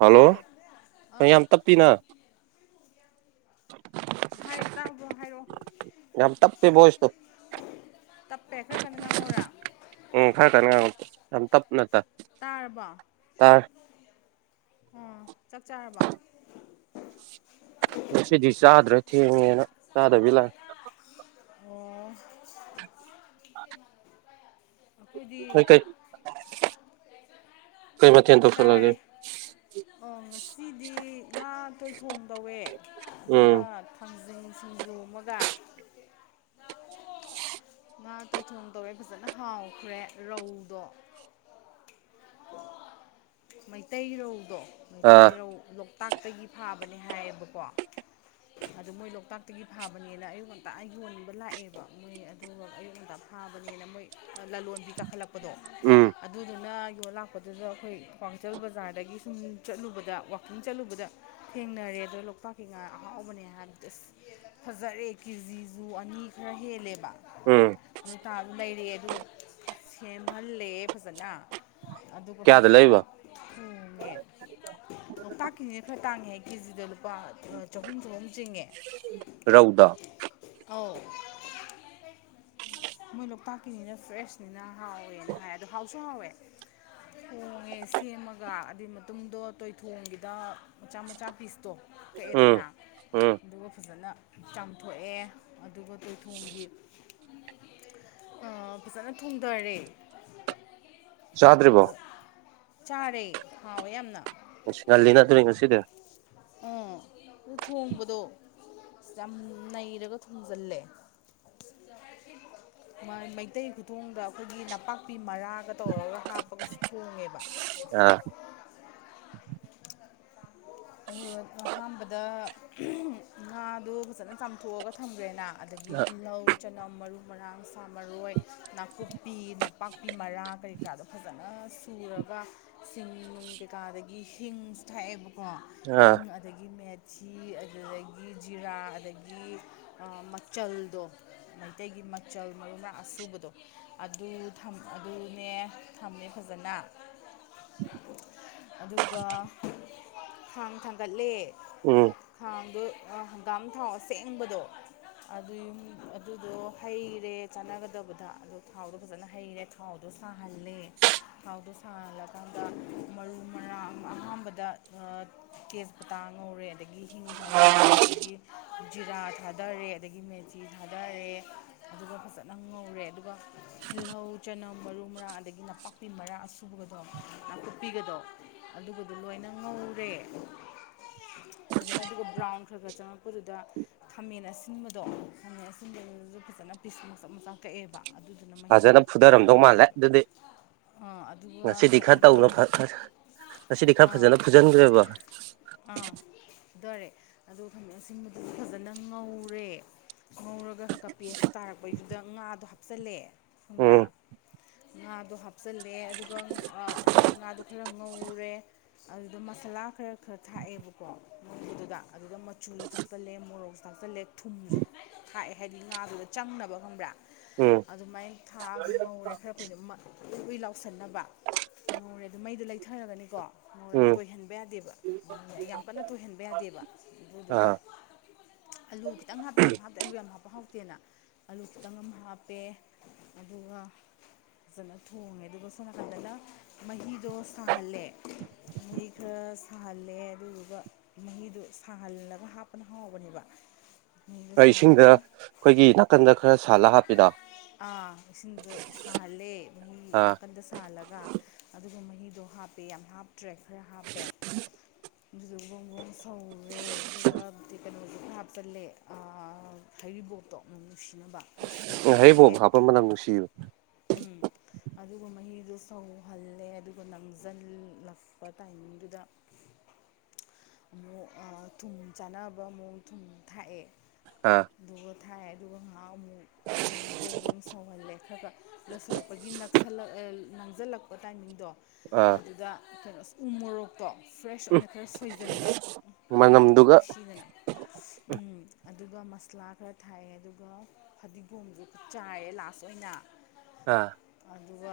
Hello ꯑꯥ ꯌꯥꯝ ꯇꯞꯄꯤꯅ ꯍꯥꯏ ꯇꯥꯕ꯭ꯔꯣ ꯍꯥꯏꯔꯛꯑꯣ ꯌꯥꯝ ꯇꯞꯄꯤ ꯕꯣꯏꯁꯇꯣ ꯇꯞꯄꯦ ꯈꯔ ꯀꯟꯅ ꯉꯥꯡꯍꯧꯔꯥ ꯎꯝ ꯈꯥꯔ ꯀꯟꯅ ꯉꯥꯡꯉꯣ ꯌꯥꯝ ꯇꯞ ꯇꯥꯔꯕꯣ ꯎꯝ ꯆꯥꯛ ꯆꯥꯔꯕꯣ ꯉꯁꯤꯗꯤ ꯆꯥꯗ꯭ꯔꯦ ꯊꯦꯡꯉꯦꯅ ꯆꯥꯗꯕꯤ ꯂꯥꯛ ꯑꯣ ꯑꯩꯈꯣꯏꯗꯤ ꯅꯣꯏ ꯀꯩ ꯀꯩ ꯃꯊꯦꯜ ꯇꯧꯁꯜꯂꯒꯦ ꯆꯥꯔꯦ ꯑꯣ ꯉꯁꯤꯗꯤ ꯉꯥ ꯊꯣꯡꯗꯧꯑꯦ ꯎꯝ ꯑꯗꯨꯒ ꯊꯥꯡꯖꯤꯡ ꯁꯤꯡꯖꯨ ꯑꯃꯒ ꯉꯥ ꯇꯣꯏꯊꯣꯡ ꯇꯧꯔꯦ ꯐꯖꯅ ꯍꯥꯎꯈ꯭ꯔꯦ ꯔꯧꯗꯣ ꯃꯩꯇꯩ ꯔꯧꯗꯣ ꯃꯩꯇꯩ ꯑꯥ ꯔꯧ ꯇꯥꯛꯇꯒꯤ ꯐꯥꯕꯅꯦ ꯍꯥꯏꯌꯦꯕꯀꯣ ꯑꯗꯨ ꯃꯣꯏ ꯂꯣꯛꯇꯥꯛꯇꯒꯤ ꯐꯥꯕꯅꯦꯅ ꯑꯌꯨꯛ ꯉꯟꯇꯥ ꯌꯣꯟꯕ ꯂꯥꯛꯑꯦꯕ ꯃꯣꯏ ꯑꯗꯨꯒ ꯑꯌꯨꯛ ꯉꯟꯇꯥ ꯊꯥꯕꯅꯦꯅ ꯃꯣꯏ ꯂꯂꯣꯟꯕꯤ ꯀꯥꯈꯠꯂꯛꯄꯗꯣ ꯎꯝ ꯑꯗꯨꯗꯨꯅ ꯂꯣ ꯂꯥꯛꯄꯗꯨꯗ ꯑꯩꯈꯣꯏ ꯀ꯭ꯋꯥꯀꯩꯊꯦꯜ ꯕꯖꯥꯔꯗꯒꯤ ꯁꯨꯝ ꯆꯠꯂꯨꯕꯗ ꯋꯥꯛꯀꯤꯡ ꯆꯠꯂꯨꯕꯗ ꯊꯦꯡꯅꯔꯦ ꯑꯗꯣ ꯂꯣꯛꯇꯥꯛꯀꯤ ꯉꯥ ꯑꯍꯥꯎꯕꯅꯦ ꯍꯥꯏꯕꯗꯤ ꯑꯁ ꯐꯖꯔꯦ ꯀꯦꯖꯤꯁꯨꯨ ꯑꯅꯤ ꯈꯔ ꯍꯦꯜꯂꯦꯕ ꯎꯝ ꯑꯗꯨ ꯇꯥꯕ ꯂꯩꯔꯦ ꯑꯗꯨꯒ ꯁꯦꯝꯍꯜꯂꯦ ꯐꯖꯅ ꯑꯗꯨꯒ ꯀꯌꯥꯗ ꯐꯖꯅ ꯂꯩꯕ ꯊꯨꯡꯉꯦ ꯂꯣꯛꯇꯥꯛꯀꯤꯁꯤꯅ ꯈꯔ ꯇꯥꯡꯉꯦ ꯍꯥꯏꯌꯦ ꯀꯦꯖꯤꯗ ꯂꯨꯄꯥ ꯆꯍꯨꯝ ꯆꯍꯨꯝ ꯆꯤꯡꯉꯦ ꯔꯧꯗ ꯑꯣ [inaudible] ꯃꯣꯏ ꯂꯣꯛꯇꯥꯛꯀꯤꯅꯤꯅ ꯐ꯭ꯔꯦꯁꯅꯤꯅ ꯍꯥꯎꯋꯦꯅ ꯍꯥꯏ ꯑꯣ ꯍꯥꯎꯁꯨ ꯍꯥꯎꯋꯦ ꯍꯣꯡꯉꯦ ꯁꯦꯝꯃꯒ ꯑꯗꯨꯗꯤ ꯃꯇꯨꯡꯗꯣ ꯇꯣꯏꯊꯣꯡꯒꯤꯗ ꯃꯆꯥ ꯃꯆꯥ ꯄꯤꯁꯇꯣ ꯎꯝ ꯀꯛꯑꯦꯗꯅ ꯎꯝ ꯑꯗꯨꯒ ꯐꯖꯅ ꯆꯥꯝꯊꯣꯛꯑꯦ ꯑꯗꯨꯒ ꯇꯣꯏꯊꯣꯡꯒꯤ ꯐꯖꯅ ꯊꯣꯡꯗꯔꯦ ꯆꯥꯗ꯭ꯔꯤꯕꯣ ꯆꯥꯔꯦ ꯍꯥꯎꯋꯦ ꯌꯥꯝꯅ ꯉꯜꯂꯤꯅ ꯑꯗꯨꯗꯤ ꯉꯁꯤꯗꯤ ꯑꯥ ꯑꯗꯨ ꯊꯣꯡꯕꯗꯣ ꯌꯥꯝ ꯅꯩꯔꯒ ꯊꯣꯡꯖꯤꯜꯂꯦ ꯃꯩꯇꯩ ꯈꯨꯊꯣꯡꯗ ꯑꯩꯈꯣꯏꯒꯤ ꯅꯄꯥꯛꯄꯤ ꯃꯔꯥꯒ ꯇꯧꯔꯒ ꯍꯥꯞꯄꯒꯁꯨ ꯊꯣꯡꯉꯦꯕ ꯑꯥ ꯑꯗꯨꯒ ꯑꯍꯥꯟꯕꯗ ꯉꯥꯗꯨ ꯐꯖꯅ ꯆꯥꯝꯊꯣꯛꯑꯒ ꯊꯝꯈ꯭ꯔꯦꯅ ꯑꯗꯒꯤ ꯇꯤꯜꯍꯧ ꯆꯅꯝ ꯃꯔꯨ ꯃꯔꯥꯡ ꯁꯥ ꯃꯔꯣꯏ ꯅꯥꯀꯨꯞꯄꯤ ꯄꯄꯥꯛꯄꯤ ꯃꯔꯥ ꯀꯔꯤ ꯀꯔꯥꯗꯣ ꯐꯖꯅ ꯁꯨꯔꯒ ꯆꯤꯡ ꯅꯨꯡ ꯀꯩꯀꯥ ꯑꯗꯒꯤ ꯍꯤꯡ ꯊꯥꯛꯑꯦꯕꯀꯣ ꯑꯥ ꯍꯤꯡ ꯑꯗꯒꯤ ꯃꯦꯠ ꯊꯤ ꯑꯗꯨꯗꯒꯤ ꯖꯤꯔꯥ ꯑꯗꯒꯤ ꯃꯆꯜꯗꯣ ꯃꯩꯇꯩꯒꯤ ꯃꯆꯜ ꯃꯔꯨ ꯃꯔꯥꯡ ꯑꯁꯨꯨꯕꯗꯣ ꯑꯗꯨ ꯑꯗꯨꯅꯦ ꯊꯝꯃꯦ ꯐꯖꯅ ꯑꯗꯨꯒ ꯈꯥꯡ ꯊꯥꯡꯒꯠꯂꯦ ꯎꯝ ꯈꯥꯡꯗꯣ ꯍꯪꯒꯥꯝ ꯊꯥꯎ ꯑꯁꯦꯡꯕꯗꯣ ꯑꯗꯨ ꯑꯗꯨꯗꯣ ꯍꯩꯔꯦ ꯆꯥꯟꯅꯒꯗꯕꯗ ꯑꯗꯣ ꯊꯥꯎꯗꯣ ꯐꯖꯅ ꯍꯩꯔꯦ ꯊꯥꯎꯗꯣ ꯁꯥꯍꯜꯂꯦ ꯊꯥꯎꯗꯣ ꯁꯥꯍꯜꯂꯀꯥꯟꯗ ꯃꯔꯨ ꯃꯔꯥꯡ ꯑꯍꯥꯟꯕꯗ ꯇꯦꯁꯄꯇꯥ ꯉꯧꯔꯦ ꯑꯗꯒꯤ ꯍꯤꯡ ꯊꯥꯗꯔꯦ ꯑꯗꯒꯤ ꯖꯤꯔꯥ ꯊꯥꯗꯔꯦ ꯑꯗꯒꯤ ꯃꯦꯊꯤ ꯊꯥꯗꯔꯦ ꯑꯗꯨꯒ ꯐꯖꯅ ꯉꯧꯔꯦ ꯑꯗꯨꯒ ꯇꯤꯜꯍꯧ ꯆꯅꯝ ꯃꯔꯨ ꯃꯔꯥ ꯑꯗꯒꯤ ꯅꯄꯥꯛꯄꯤ ꯃꯔꯥ ꯑꯁꯨꯕꯒꯗꯣ ꯅꯥꯀꯨꯞꯄꯤꯒꯗꯣ ꯑꯗꯣ ꯑꯗꯨꯕꯗ ꯂꯣꯏꯅ ꯉꯧꯔꯦ [inaudible] ꯐꯖꯅ ꯑꯗꯨꯒ ꯕ꯭ꯔꯥꯎꯟ ꯈꯔ ꯈꯔ ꯆꯪꯉꯛꯄꯗꯨꯗ ꯈꯥꯃꯦꯟ ꯑꯁꯤꯟꯕꯗꯣ ꯈꯥꯃꯦꯟ ꯑꯁꯤꯟꯕꯗꯨꯁꯨ ꯐꯖꯅ ꯄꯤꯁ ꯃꯆꯆꯥ ꯃꯆꯥ ꯀꯛꯑꯦꯕ ꯑꯗꯨꯗꯨꯅ ꯃꯍꯤ ꯐꯖꯅ ꯐꯨꯊꯔꯝꯗꯧ ꯃꯥꯜꯂꯦ ꯍꯥꯎꯗꯣꯏꯅꯦꯕ ꯑꯗꯨꯗꯤ ꯑꯥ ꯑꯗꯨꯒ ꯉꯁꯤꯗꯤ ꯈꯔ ꯀꯛꯑꯒ ꯇꯧꯅ ꯉꯁꯤꯗꯤ ꯈꯔ ꯑꯥ ꯐꯖꯅ ꯐꯨ ꯖꯟꯈ꯭ꯔꯦꯕ ꯑ ꯈꯃꯦꯟ ꯑꯁꯤꯟꯕꯗꯨꯁꯨ ꯐꯖꯅ ꯉꯧꯔꯦ ꯉꯧꯔꯒ ꯈꯔ ꯀ ꯄꯦꯁ ꯇꯥꯔꯛꯄꯩꯗꯨꯗ ꯉꯥꯗꯣ ꯍꯥꯞꯆꯤꯜꯂꯦ ꯈꯪꯕ꯭ꯔꯥ ꯎꯝ ꯉꯥꯗꯣ ꯍꯥꯞꯆꯜꯂꯦ ꯑꯗꯨꯒ ꯍꯥꯏꯗꯤ ꯉꯥꯗꯣ ꯈꯔ ꯉꯧꯔꯦ ꯑꯗꯨꯗ ꯃꯁꯥꯂꯥ ꯈꯔ ꯈꯔ ꯁꯨ ꯊꯥꯛꯑꯦꯕꯀꯣ ꯉꯧꯕꯗꯨꯗ ꯑꯗꯨꯗ ꯃꯆꯨꯁꯨ ꯊꯥꯛꯆꯜꯂꯦ ꯃꯣꯔꯣꯛꯁꯨ ꯊꯥꯛꯇꯆꯜꯂꯦ ꯈꯜꯂꯦ ꯊꯨꯝꯁꯨ ꯊꯥꯛꯑꯦ ꯍꯥꯏꯗꯤ ꯉꯥꯗꯨꯗ ꯆꯪꯅꯕ ꯈꯪꯕ꯭ꯔꯥ ꯎꯝ ꯑꯗꯨꯃꯥꯏꯅ ꯊꯥꯑꯒ ꯉꯧꯔꯦ ꯈꯔ ꯀꯨꯏꯅ ꯑꯨꯏ ꯑꯨꯏ ꯂꯥꯎꯅ ꯀꯧꯁꯟꯅꯕ ꯉꯧꯔꯦ ꯑꯗꯨ ꯃꯩꯗꯣ ꯂꯩꯊꯔꯒꯅꯤꯀꯣ ꯎꯝ ꯇꯣꯏꯍꯟꯕ ꯌꯥꯗꯦꯕ ꯌꯥꯝ ꯀꯟꯅ ꯇꯣꯏꯍꯟꯕ ꯌꯥꯗꯦꯕ ꯑꯗꯨꯗꯨꯒ ꯑꯥ ꯑꯂꯨ ꯈꯤꯇꯪꯞ ꯍꯥꯞꯄꯦ ꯌꯥꯝ ꯍꯥꯞꯇꯦ ꯑꯂꯨ ꯌꯥꯝ ꯍꯥꯞꯄ ꯍꯥꯎꯇꯦ ꯍꯥꯞꯇꯦꯅ ꯑꯂꯨ ꯈꯤꯇꯪ ꯑꯃ ꯍꯥꯞꯄꯦ ꯑꯗꯨꯒ ꯐꯖꯅ ꯊꯣꯡꯉꯦ ꯑꯗꯨꯒ ꯁꯣꯝ ꯅꯥꯀꯟꯗ ꯃꯍꯤꯗꯣ ꯁꯥꯍꯜꯂꯦ [inaudible] ꯃꯍꯤ ꯈꯔ ꯁꯥꯍꯜꯂꯦ ꯑꯗꯨꯗꯨꯒ ꯃꯍꯤꯗꯨ ꯁꯥꯍꯜꯂꯒ ꯍꯥꯞꯄꯅ ꯍꯥꯎꯕꯅꯦꯕ ꯃꯍꯤꯗꯣ ꯏꯁꯤꯡꯗ ꯁꯥꯍꯜꯂꯒ ꯑꯩꯈꯣꯏꯒꯤ ꯅꯥꯀꯟꯗ ꯈꯔ ꯁꯥꯍꯜꯂꯒ ꯍꯥꯞꯄꯤꯗꯣ ꯑꯥ ꯏꯁꯤꯡꯗ ꯁꯥꯍꯜꯂꯦ ꯃꯍꯤ ꯑꯥ ꯅꯥꯀꯟꯗ ꯁꯥꯍꯜꯂꯒ ꯑꯗꯨꯒ ꯃꯍꯤꯗꯣ ꯍꯥꯞꯄꯦ ꯌꯥꯝ ꯍꯥꯞꯇ꯭ꯔꯦ ꯈꯔ ꯍꯥꯞꯄꯦ ꯑꯗꯨꯗꯨꯒ ꯁꯧ [inaudible] ꯀꯩꯅꯣꯁꯨ ꯈꯔ ꯍꯥꯞꯆꯜꯂꯦ ꯑꯥ ꯍꯩꯔꯤꯕꯣꯠꯇꯣ ꯃꯅꯝ ꯅꯨꯡꯁꯤꯅꯕ ꯈꯔ ꯎꯝ ꯍꯩꯔꯤꯕꯣꯞ ꯆꯜꯂꯦ ꯍꯥꯞꯄ ꯃꯅꯝ ꯅꯨꯡꯁꯤꯕ ꯎꯝ ꯑꯗꯨꯒ ꯃꯍꯤꯗꯨ ꯁꯧꯍꯜꯂꯦ ꯑꯗꯨꯒ ꯅꯝꯁꯤꯜꯂꯛꯄ ꯇꯥꯏꯃꯤꯡꯗꯨꯗ ꯑꯃꯨꯛ ꯊꯨꯝ ꯆꯥꯅꯕ ꯑꯃꯨꯛ ꯊꯨꯝ ꯊꯥꯛꯑꯦ ꯑꯥ ꯑꯗꯨꯒ ꯊꯥꯏ ꯑꯗꯨ ꯉ ꯑꯃꯨꯛ ꯕ꯭ꯔꯣ ꯕ꯭ꯔꯣꯡ ꯁꯧꯍꯜꯂꯦ ꯈꯔ ꯈꯔ ꯂꯣꯏꯁꯤꯜꯂꯛꯄꯒꯤ ꯅꯛꯁꯜꯂꯛ ꯃꯥꯡꯁꯤꯜꯂꯛꯄ ꯇꯥꯏꯃꯤꯡꯗꯣ ꯑꯥ ꯑꯗꯨꯗ ꯀꯩꯅꯣ ꯎ ꯃꯣꯔꯣꯛꯇꯣ ꯐ꯭ꯔꯦꯁ ꯑꯣꯏꯅ ꯈꯔ ꯁꯣꯏꯖꯤꯜꯂꯦ ꯎꯝ ꯑꯗꯨ ꯃꯅꯝꯗꯣ ꯌꯥꯝ ꯃꯅꯝꯗꯨꯒ ꯅꯨꯡꯁꯤꯗꯅ ꯎꯝ ꯑꯗꯨꯒ ꯃꯁꯂꯥ ꯈꯔ ꯊꯥꯏꯌꯦ ꯑꯗꯨꯒ ꯐꯗꯤꯒꯣꯝꯁꯨ ꯆꯥꯏꯔꯦ ꯂꯥꯁ ꯑꯣꯏꯅ ꯑꯥ ꯑꯗꯨꯒ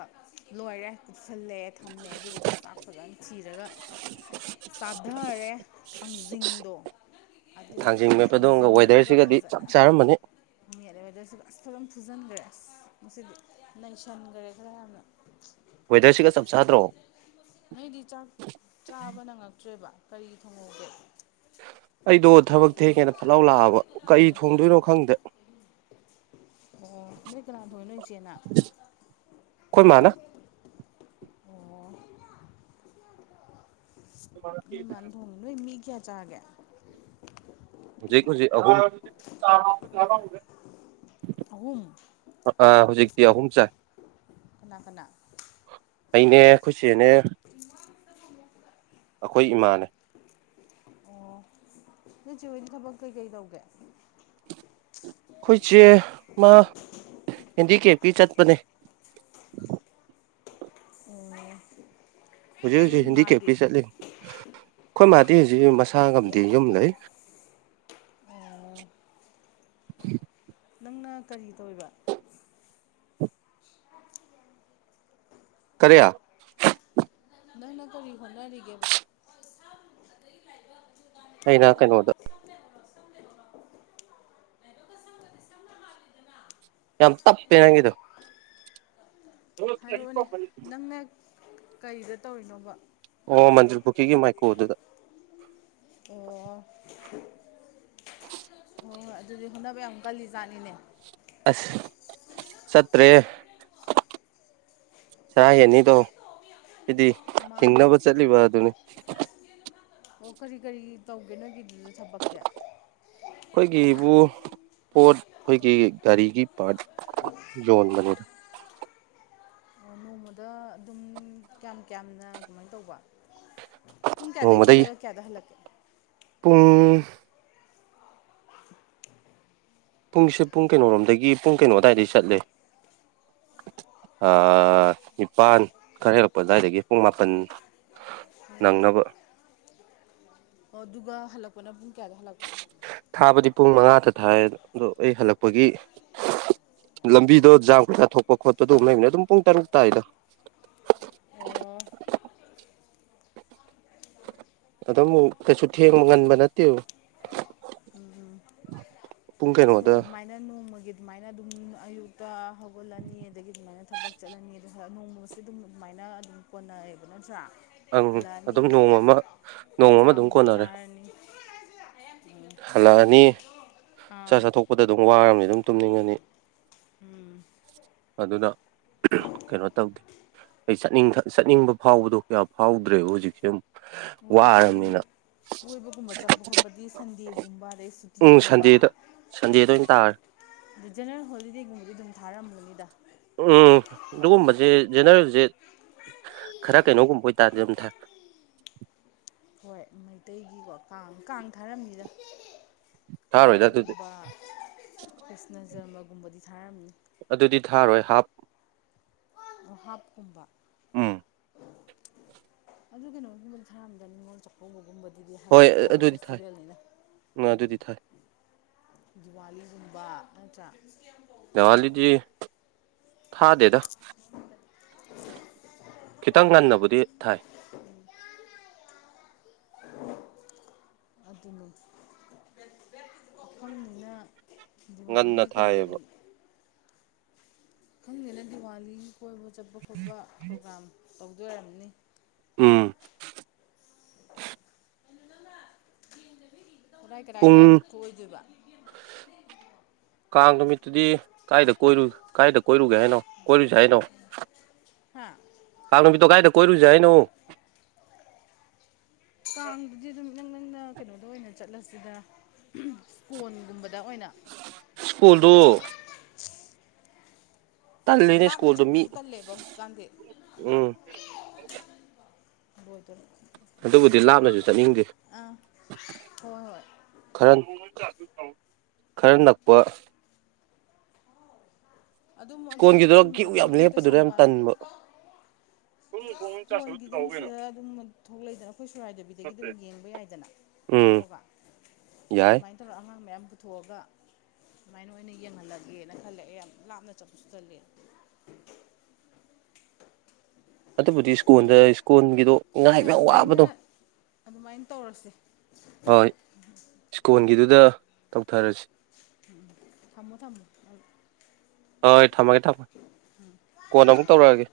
ꯂꯣꯏꯔꯦ ꯀꯨꯞꯁꯜꯂꯦ ꯊꯝꯃꯦ ꯑꯗꯨꯗꯨꯒ ꯆꯥꯛ ꯐꯖꯅ ꯊꯤꯔꯒ [inaudible] ꯀꯣꯊꯔꯦ ꯊꯥꯡꯖꯤꯡꯗꯣ ꯑꯗꯨ ꯊꯥꯡꯖꯤꯡ ꯃꯦꯄꯗꯣꯝꯒ ꯋꯦꯗꯔꯁꯤꯒꯗꯤ ꯆꯞ ꯆꯥꯔꯝꯅꯤ ꯃꯦꯠꯂꯦꯕ ꯑꯗꯁꯨ ꯑꯁ ꯈꯔꯝ ꯐꯨꯖꯤꯟꯈ꯭ꯔꯦ ꯑꯁ ꯉꯁꯤꯗꯤ ꯅꯪꯁꯟꯈ꯭ꯔꯦ ꯈꯔ ꯌꯥꯝꯅ ꯋꯦꯗꯔꯁꯤꯒ ꯆꯞ ꯆꯥꯗ꯭ꯔꯣ ꯅꯣꯏꯗꯤ ꯆꯥꯛ ꯆꯥꯕ ꯅꯪꯉꯛꯇ꯭ꯔꯦꯕ ꯀꯔꯤ ꯊꯣꯡꯍꯧꯒꯦ ꯑꯩꯗꯣ ꯊꯕꯛ ꯄꯝꯃꯨ ꯊꯦꯡꯉꯦꯅ ꯐꯠ ꯂꯥꯎ ꯂꯥꯛꯑꯕ ꯀꯩ ꯊꯣꯡꯗꯣꯏꯅꯣ ꯈꯪꯗꯦ ꯑꯣ ꯅꯣꯏ ꯀꯅꯥ ꯊꯣꯛꯏ ꯅꯣꯏ ꯏꯆꯦꯅ ꯑꯩꯈꯣꯏ ꯃꯥꯅ ꯑꯣ ꯅꯣꯏꯃꯥꯟ ꯊꯣꯡꯉꯦ ꯅꯣꯏ ꯃꯤ ꯀꯌꯥ ꯆꯥꯒꯦ ꯍꯧꯖꯤꯛ ꯍꯧꯖꯤꯛ ꯑꯍꯨꯝ ꯑꯍꯨꯝ ꯑꯥ ꯍꯧꯖꯤꯛꯇꯤ ꯑꯍꯨꯝ ꯆꯥꯏ ꯀꯅꯥ ꯀꯅꯥ ꯑꯩꯅꯦ ꯈꯣꯏ ꯆꯦꯅꯦ ꯑꯩꯈꯣꯏ ꯏꯃꯥꯅꯦ ꯑꯣ ꯅꯣꯏꯆꯦ ꯍꯣꯏꯗꯤ ꯊꯕꯛ ꯀꯩꯀꯩ ꯇꯧꯒꯦ ꯑꯩꯈꯣꯏ ꯆꯦ ꯃꯥ ꯍꯦꯟꯗꯤꯀꯦꯞꯀꯤ ꯆꯠꯄꯅꯦ ꯎꯝ ꯍꯧꯖꯤ ꯍꯧꯖꯤꯛ ꯍꯤꯟꯗꯤ ꯀꯦꯝꯄꯤ ꯆꯠꯂꯤ ꯑꯩꯈꯣꯏ ꯃꯥꯗꯤ ꯍꯧꯖꯤꯛ ꯃꯁꯥꯉꯝꯗꯦ ꯌꯨꯝ ꯂꯩ [inaudible] ꯑꯣ ꯅꯪꯅ ꯀꯔꯤ ꯇꯧꯔꯤꯕ ꯀꯔꯤ ꯅꯪꯅ ꯀꯔꯤ ꯍꯣꯠꯅꯔꯤꯒꯦꯕ ꯑꯩꯅ ꯀꯩꯅꯣꯗ [inaudible] ꯌꯥꯝ ꯇꯞꯄꯦ ꯅꯪꯒꯤꯗꯣ ꯍꯥꯏꯔꯛꯑꯣꯅꯦ ꯅꯪꯅ ꯀꯔꯤꯗ ꯇꯧꯔꯤꯅꯣꯕ ꯑꯣ ꯃꯟꯇ꯭ꯔꯤ ꯄꯨꯈ꯭ꯔꯤꯒꯤ ꯃꯥꯏꯀꯣ ꯑꯗꯨꯗ ꯑꯣ ꯍꯣꯏ ꯍꯣꯏ ꯑꯗꯨꯗꯤ ꯍꯣꯠꯅꯕ ꯌꯥꯝ ꯀꯜꯂꯤ ꯖꯥꯠꯅꯤꯅꯦ ꯑꯁ ꯁꯠꯇꯦ ꯆꯥꯔ ꯍꯦꯟꯅꯤꯗꯣ ꯍꯥꯏꯗꯤ ꯃꯥꯅꯦ ꯍꯤꯡꯅꯕ ꯆꯠꯂꯤꯕ ꯑꯗꯨꯅꯤ ꯑꯣ ꯀꯔꯤ ꯀꯔꯤ ꯇꯧꯒꯦ ꯅꯣꯏꯒꯤ ꯑꯩꯈꯣꯏꯒꯤꯕꯨ ꯄꯣꯠ ꯑꯩꯈꯣꯏꯒꯤ ꯒꯥꯔꯤꯒꯤ ꯄ꯭ꯔꯥꯠ ꯌꯣꯠꯕꯅꯤꯗ ꯑꯣ ꯅꯣꯡꯃꯗ ꯑꯗꯨꯝ ꯀꯌꯥꯝ ꯀꯌꯥꯝꯅ ꯀꯃꯥꯏꯅ ꯇꯧꯕ ꯄꯨꯡ ꯀꯌꯥꯗꯒꯤ ꯅꯣꯡꯃꯗꯒꯤ ꯆꯠꯂꯒ ꯀꯌꯥꯗ ꯍꯜꯂꯛꯀꯦ ꯄꯨꯡ ꯄꯨꯡꯁꯦ ꯄꯨꯡ ꯀꯩꯅꯣꯔꯣꯝꯗꯒꯤ ꯄꯨꯡ ꯀꯩꯅꯣ ꯑꯗꯨꯋꯥꯏꯗꯩ ꯆꯠꯂꯦ ꯅꯤꯄꯥꯜ ꯈꯔ ꯍꯦꯜꯂꯛꯄ ꯑꯗꯨꯋꯥꯏꯗꯒꯤ ꯄꯨꯡ ꯃꯥꯄꯜ ꯅꯪꯅꯕ ꯑꯣ ꯑꯗꯨꯒ ꯍꯜꯂꯛꯄꯅ ꯄꯨꯡ ꯀꯌꯥꯗ ꯍꯜꯂꯛꯄ ꯊꯥꯕꯗꯤ ꯄꯨꯡ ꯃꯉꯥꯗ ꯊꯥꯏ ꯑꯗꯣ ꯑꯩ ꯍꯜꯂꯛꯄꯒꯤ ꯂꯝꯕꯤꯗꯣ ꯖꯥꯝ ꯀꯥ ꯊꯣꯛꯄ ꯈꯣꯠꯄꯗ ꯂꯩꯕꯅꯦ ꯑꯗꯨꯝ ꯄꯨꯡ ꯇꯔꯨꯛ ꯇꯥꯥꯏꯗ [inaudible] ꯑꯣ ꯑꯗꯨꯝ ꯀꯩꯁꯨ ꯉꯟꯕ ꯅꯠꯇꯦꯗ ꯄꯨꯡ ꯀꯩꯩꯅꯣ ꯑꯗꯨꯝ ꯑꯗꯨꯃꯥꯏꯅ ꯅꯣꯡꯃꯒꯤ ꯑꯗꯨꯃꯥꯏꯅ ꯑꯗꯨꯝ ꯑꯌꯨꯛꯇ ꯍꯧꯒꯠꯂꯅꯤ ꯑꯗꯒꯤ ꯑꯗꯨꯃꯥꯏꯅ ꯊꯕꯛ ꯆꯠꯂꯅꯤ ꯑꯗꯨ ꯅꯣꯡꯃꯁꯦ ꯑꯗꯨꯝ ꯑꯗꯨꯃꯥꯏꯅ ꯑ ꯑꯗꯨꯝ ꯀꯣꯟꯅꯔꯦꯕ ꯅꯠꯇ꯭ꯔꯥ ꯑꯪ ꯍꯜꯂꯛꯑꯅꯤ ꯑꯗꯨꯝ ꯅꯣꯡꯃ ꯑꯃ ꯅꯣꯡꯃ ꯑꯃ ꯆꯥꯛ ꯑꯗꯨꯝ ꯑꯃꯨꯛ ꯀꯣꯟꯅꯔꯦ ꯆꯥꯔꯅꯤ ꯍꯜꯂꯛꯑꯅꯤ ꯑꯥ ꯆꯥꯛ ꯆꯥꯊꯣꯛꯄꯗ ꯑꯗꯨꯝ ꯋꯥꯔꯕꯅꯤꯅ ꯑꯗꯨꯝ ꯇꯨꯝꯅꯤꯡꯉꯅꯤ ꯎꯝ ꯑꯗꯨꯅ ꯀꯩꯅꯣ ꯇꯧꯗꯦ ꯑꯩ ꯆꯠꯅꯤꯡ ꯆꯠꯅꯤꯡꯕ ꯐꯥꯎꯕꯗꯣ ꯀꯌꯥ ꯐꯥꯎꯗ꯭ꯔꯦꯕ ꯍꯧꯖꯤꯛꯁꯦ ꯑꯃꯨꯛ ꯑꯣ ꯑꯗꯨꯗꯤ ꯋꯥꯔꯕꯅꯤꯅ ꯀꯣꯏꯕꯒꯨꯝꯕ ꯆꯠꯄ ꯈꯣꯠꯄꯗꯤ ꯁꯟꯗꯦꯒꯨꯝꯕ ꯑꯗꯩ ꯎꯝ ꯁꯨꯇꯤꯒꯨꯝꯕ ꯁꯟꯗꯦꯗ ꯁꯟꯗꯦꯗ ꯑꯣꯏꯅ ꯇꯥꯔꯦ ꯑꯗꯣ ꯖꯦꯅꯔꯦꯜ ꯍꯣꯂꯤꯗꯦꯒꯨꯝꯕꯗꯤ ꯑꯗꯨꯝ ꯊꯥꯔꯝꯅꯤ꯫ ꯎꯝ ꯑꯗꯨꯒꯨꯝꯕꯁꯦ ꯖꯦꯅꯦꯔꯦꯜꯁꯦ ꯈꯔ ꯀꯩꯅꯣꯒꯨꯝꯕ ꯑꯣꯏꯇꯥꯥꯗꯤ ꯑꯗꯨꯝ ꯊꯥꯢ꯫ ꯍꯣꯏ ꯃꯩꯇꯩꯒꯤꯀꯣ ꯀꯥꯡ ꯀꯥꯡ ꯊꯥꯔꯝꯅꯤꯗ ꯊꯥꯔꯣꯏꯗ ꯑꯗꯨꯗꯤ ꯀꯥꯡꯒꯨꯝꯕ ꯀ꯭ꯔꯤꯁꯅ ꯖꯔꯃꯒꯨꯝꯕꯗꯤ ꯊꯥꯔꯝꯅꯤ ꯑꯗꯨꯗꯤ ꯊꯥꯔꯣꯏ ꯍꯥꯞ ꯑꯣ ꯍꯥꯞꯀꯨꯝꯕ ꯎꯝ ꯑꯗꯨ ꯀꯩꯅꯣꯒꯨꯝꯕ ꯊꯥꯔꯝꯅꯤꯗ ꯅꯤꯡꯉꯣꯜ ꯆꯥꯛꯀꯧꯕꯒꯨꯝꯕ ꯗꯤ ꯍꯥꯏꯗꯤ ꯍꯣꯏ ꯑꯆꯧꯕ ꯑꯗꯨꯗꯤ ꯊꯥꯏ ꯐꯦꯁꯇꯤꯚꯦꯜꯅꯤꯅ ꯎꯝ ꯑꯗꯨꯗꯤ ꯊꯥꯏ ꯗꯤꯋꯥꯂꯤꯒꯨꯝꯕ ꯅꯠꯇ꯭ꯔ ꯗꯦꯋꯥꯂꯤꯗꯤ ꯊꯥꯗꯦꯗ ꯈꯤꯇꯪ ꯉꯟꯅꯕꯨꯗꯤ ꯊꯥꯏ ꯑꯗꯨꯅꯤ ꯄꯥꯈꯪꯅꯤꯅ ꯉꯟꯅ ꯗꯤꯋꯥꯂꯤꯒꯤ ꯀꯔꯤ ꯀꯔꯤ ꯊꯥꯏꯌꯦꯕ ꯈꯪꯅꯤꯅ ꯗꯤꯋꯥꯂꯤꯒꯤ ꯀꯣꯏꯕ ꯆꯠꯄ ꯈꯣꯠꯄ ꯄ꯭ꯔꯣꯒ꯭ꯔꯥꯝ ꯇꯧꯗꯨꯏ ꯑꯣꯏꯔꯝꯅꯤ ꯎꯝ ꯀꯔꯥꯏ ꯄꯨꯡ ꯀꯔꯥꯏꯗ ꯀꯣꯏꯗꯨꯏꯕ ꯀꯥꯡ ꯅꯨꯃꯤꯠꯇꯨꯗꯤ ꯀꯥꯏꯗ ꯀꯣꯏꯔꯨ ꯀꯥꯏꯗ ꯀꯣꯏꯔꯨꯒꯦ ꯍꯥꯏꯅꯣ ꯀꯣꯏꯔꯨꯖꯦ ꯍꯥꯏꯅꯣ ꯍꯥ ꯀꯥꯡ ꯅꯨꯃꯤꯠꯇꯣ ꯀꯥꯏꯗ ꯀꯣꯏꯔꯨꯖꯦ ꯍꯥꯏꯅꯣ ꯀꯥꯡꯗꯨꯗꯤ ꯑꯗꯨꯝ ꯏꯅꯛ ꯅꯛꯅ ꯀꯩꯅꯣꯗ ꯑꯣꯏꯅ ꯆꯠꯂꯁꯤꯗ ꯏꯁ꯭ꯀꯣꯟꯒꯨꯝꯕ ꯁ꯭ꯀꯣꯜꯗꯣ ꯇꯜꯂꯤꯅꯦ ꯂꯥꯞꯅ ꯁ꯭ꯀꯣꯜꯗꯣ ꯃꯤ ꯆꯠꯄꯁꯨ ꯇꯜꯂꯦꯕ ꯍꯧꯖꯤꯛꯀꯥꯟꯗꯤ ꯎꯝ ꯕꯣ [unintelligible] ꯑꯗꯨꯕꯨꯗꯤ ꯂꯥꯞꯅꯖꯨ ꯆꯠꯅꯤꯡꯗꯦ ꯍꯣꯏ ꯍꯣꯏ ꯈꯔ ꯈꯔ ꯅꯛꯄ ꯑꯗꯨꯝ ꯑꯗꯨ ꯁ꯭ꯀꯨꯜꯒꯤꯗꯨꯗ ꯀ꯭ꯌꯨ ꯆꯤꯡꯕꯗꯣ ꯌꯥꯝ ꯑꯗꯨꯝ ꯂꯦꯞꯄꯗꯨꯗ ꯌꯥꯝ ꯀꯩꯁꯥꯝꯄꯥꯠ ꯇꯟꯕ [inaudible] ꯁ꯭ꯀꯣꯟꯒꯤ ꯑꯗꯨꯝ ꯁꯤꯗ ꯑꯗꯨꯝ ꯊꯣꯛꯂꯛꯏꯗꯅ ꯑꯩꯈꯣꯏ ꯁꯨꯔꯣꯛꯍꯥꯏꯗꯕꯤꯗꯒꯤ ꯑꯗꯨꯝ ꯌꯦꯡꯕ ꯌꯥꯏꯗꯅ ꯎꯝ ꯋꯣꯛꯑꯕ ꯌꯥꯏ ꯑꯗꯨꯃꯥꯏ ꯇꯧꯔ ꯑꯉꯥꯡ ꯃꯌꯥꯝ ꯄꯨꯊꯣꯛꯑꯒ ꯁꯨꯃꯥꯏꯅ ꯑꯣꯏꯅ ꯌꯦꯡꯍꯜꯂꯒꯦꯅ ꯈꯜꯂꯦ ꯑꯩ ꯌꯥꯝ ꯂꯥꯞꯅ ꯆꯠꯄꯁꯨ ꯇꯜꯂꯤ ꯑꯗꯨꯕꯨꯗꯤ ꯏꯁ꯭ꯀꯣꯟꯗ ꯏꯁꯀꯣꯟꯒꯤꯗꯣ ꯍꯣꯏ ꯉꯥꯏꯕ ꯌꯥꯝ ꯑꯗꯨꯃꯥꯏꯅ ꯋꯥꯕꯗꯣ ꯑꯗꯨꯃꯥꯏꯅ ꯇꯧꯔꯁꯦ ꯍꯣꯏ ꯏꯁ꯭ꯀꯣꯟꯒꯤꯗꯨꯗ ꯇꯧꯊꯔꯁꯤ ꯎꯝ ꯊꯝꯃꯣ ꯊꯝꯃꯣ ꯍꯣꯏ ꯊꯝꯃꯒꯦ ꯊꯝꯃꯒꯦ ꯀꯣꯟꯅ ꯑꯃꯨꯛ ꯇꯧꯔꯛꯑꯒꯦ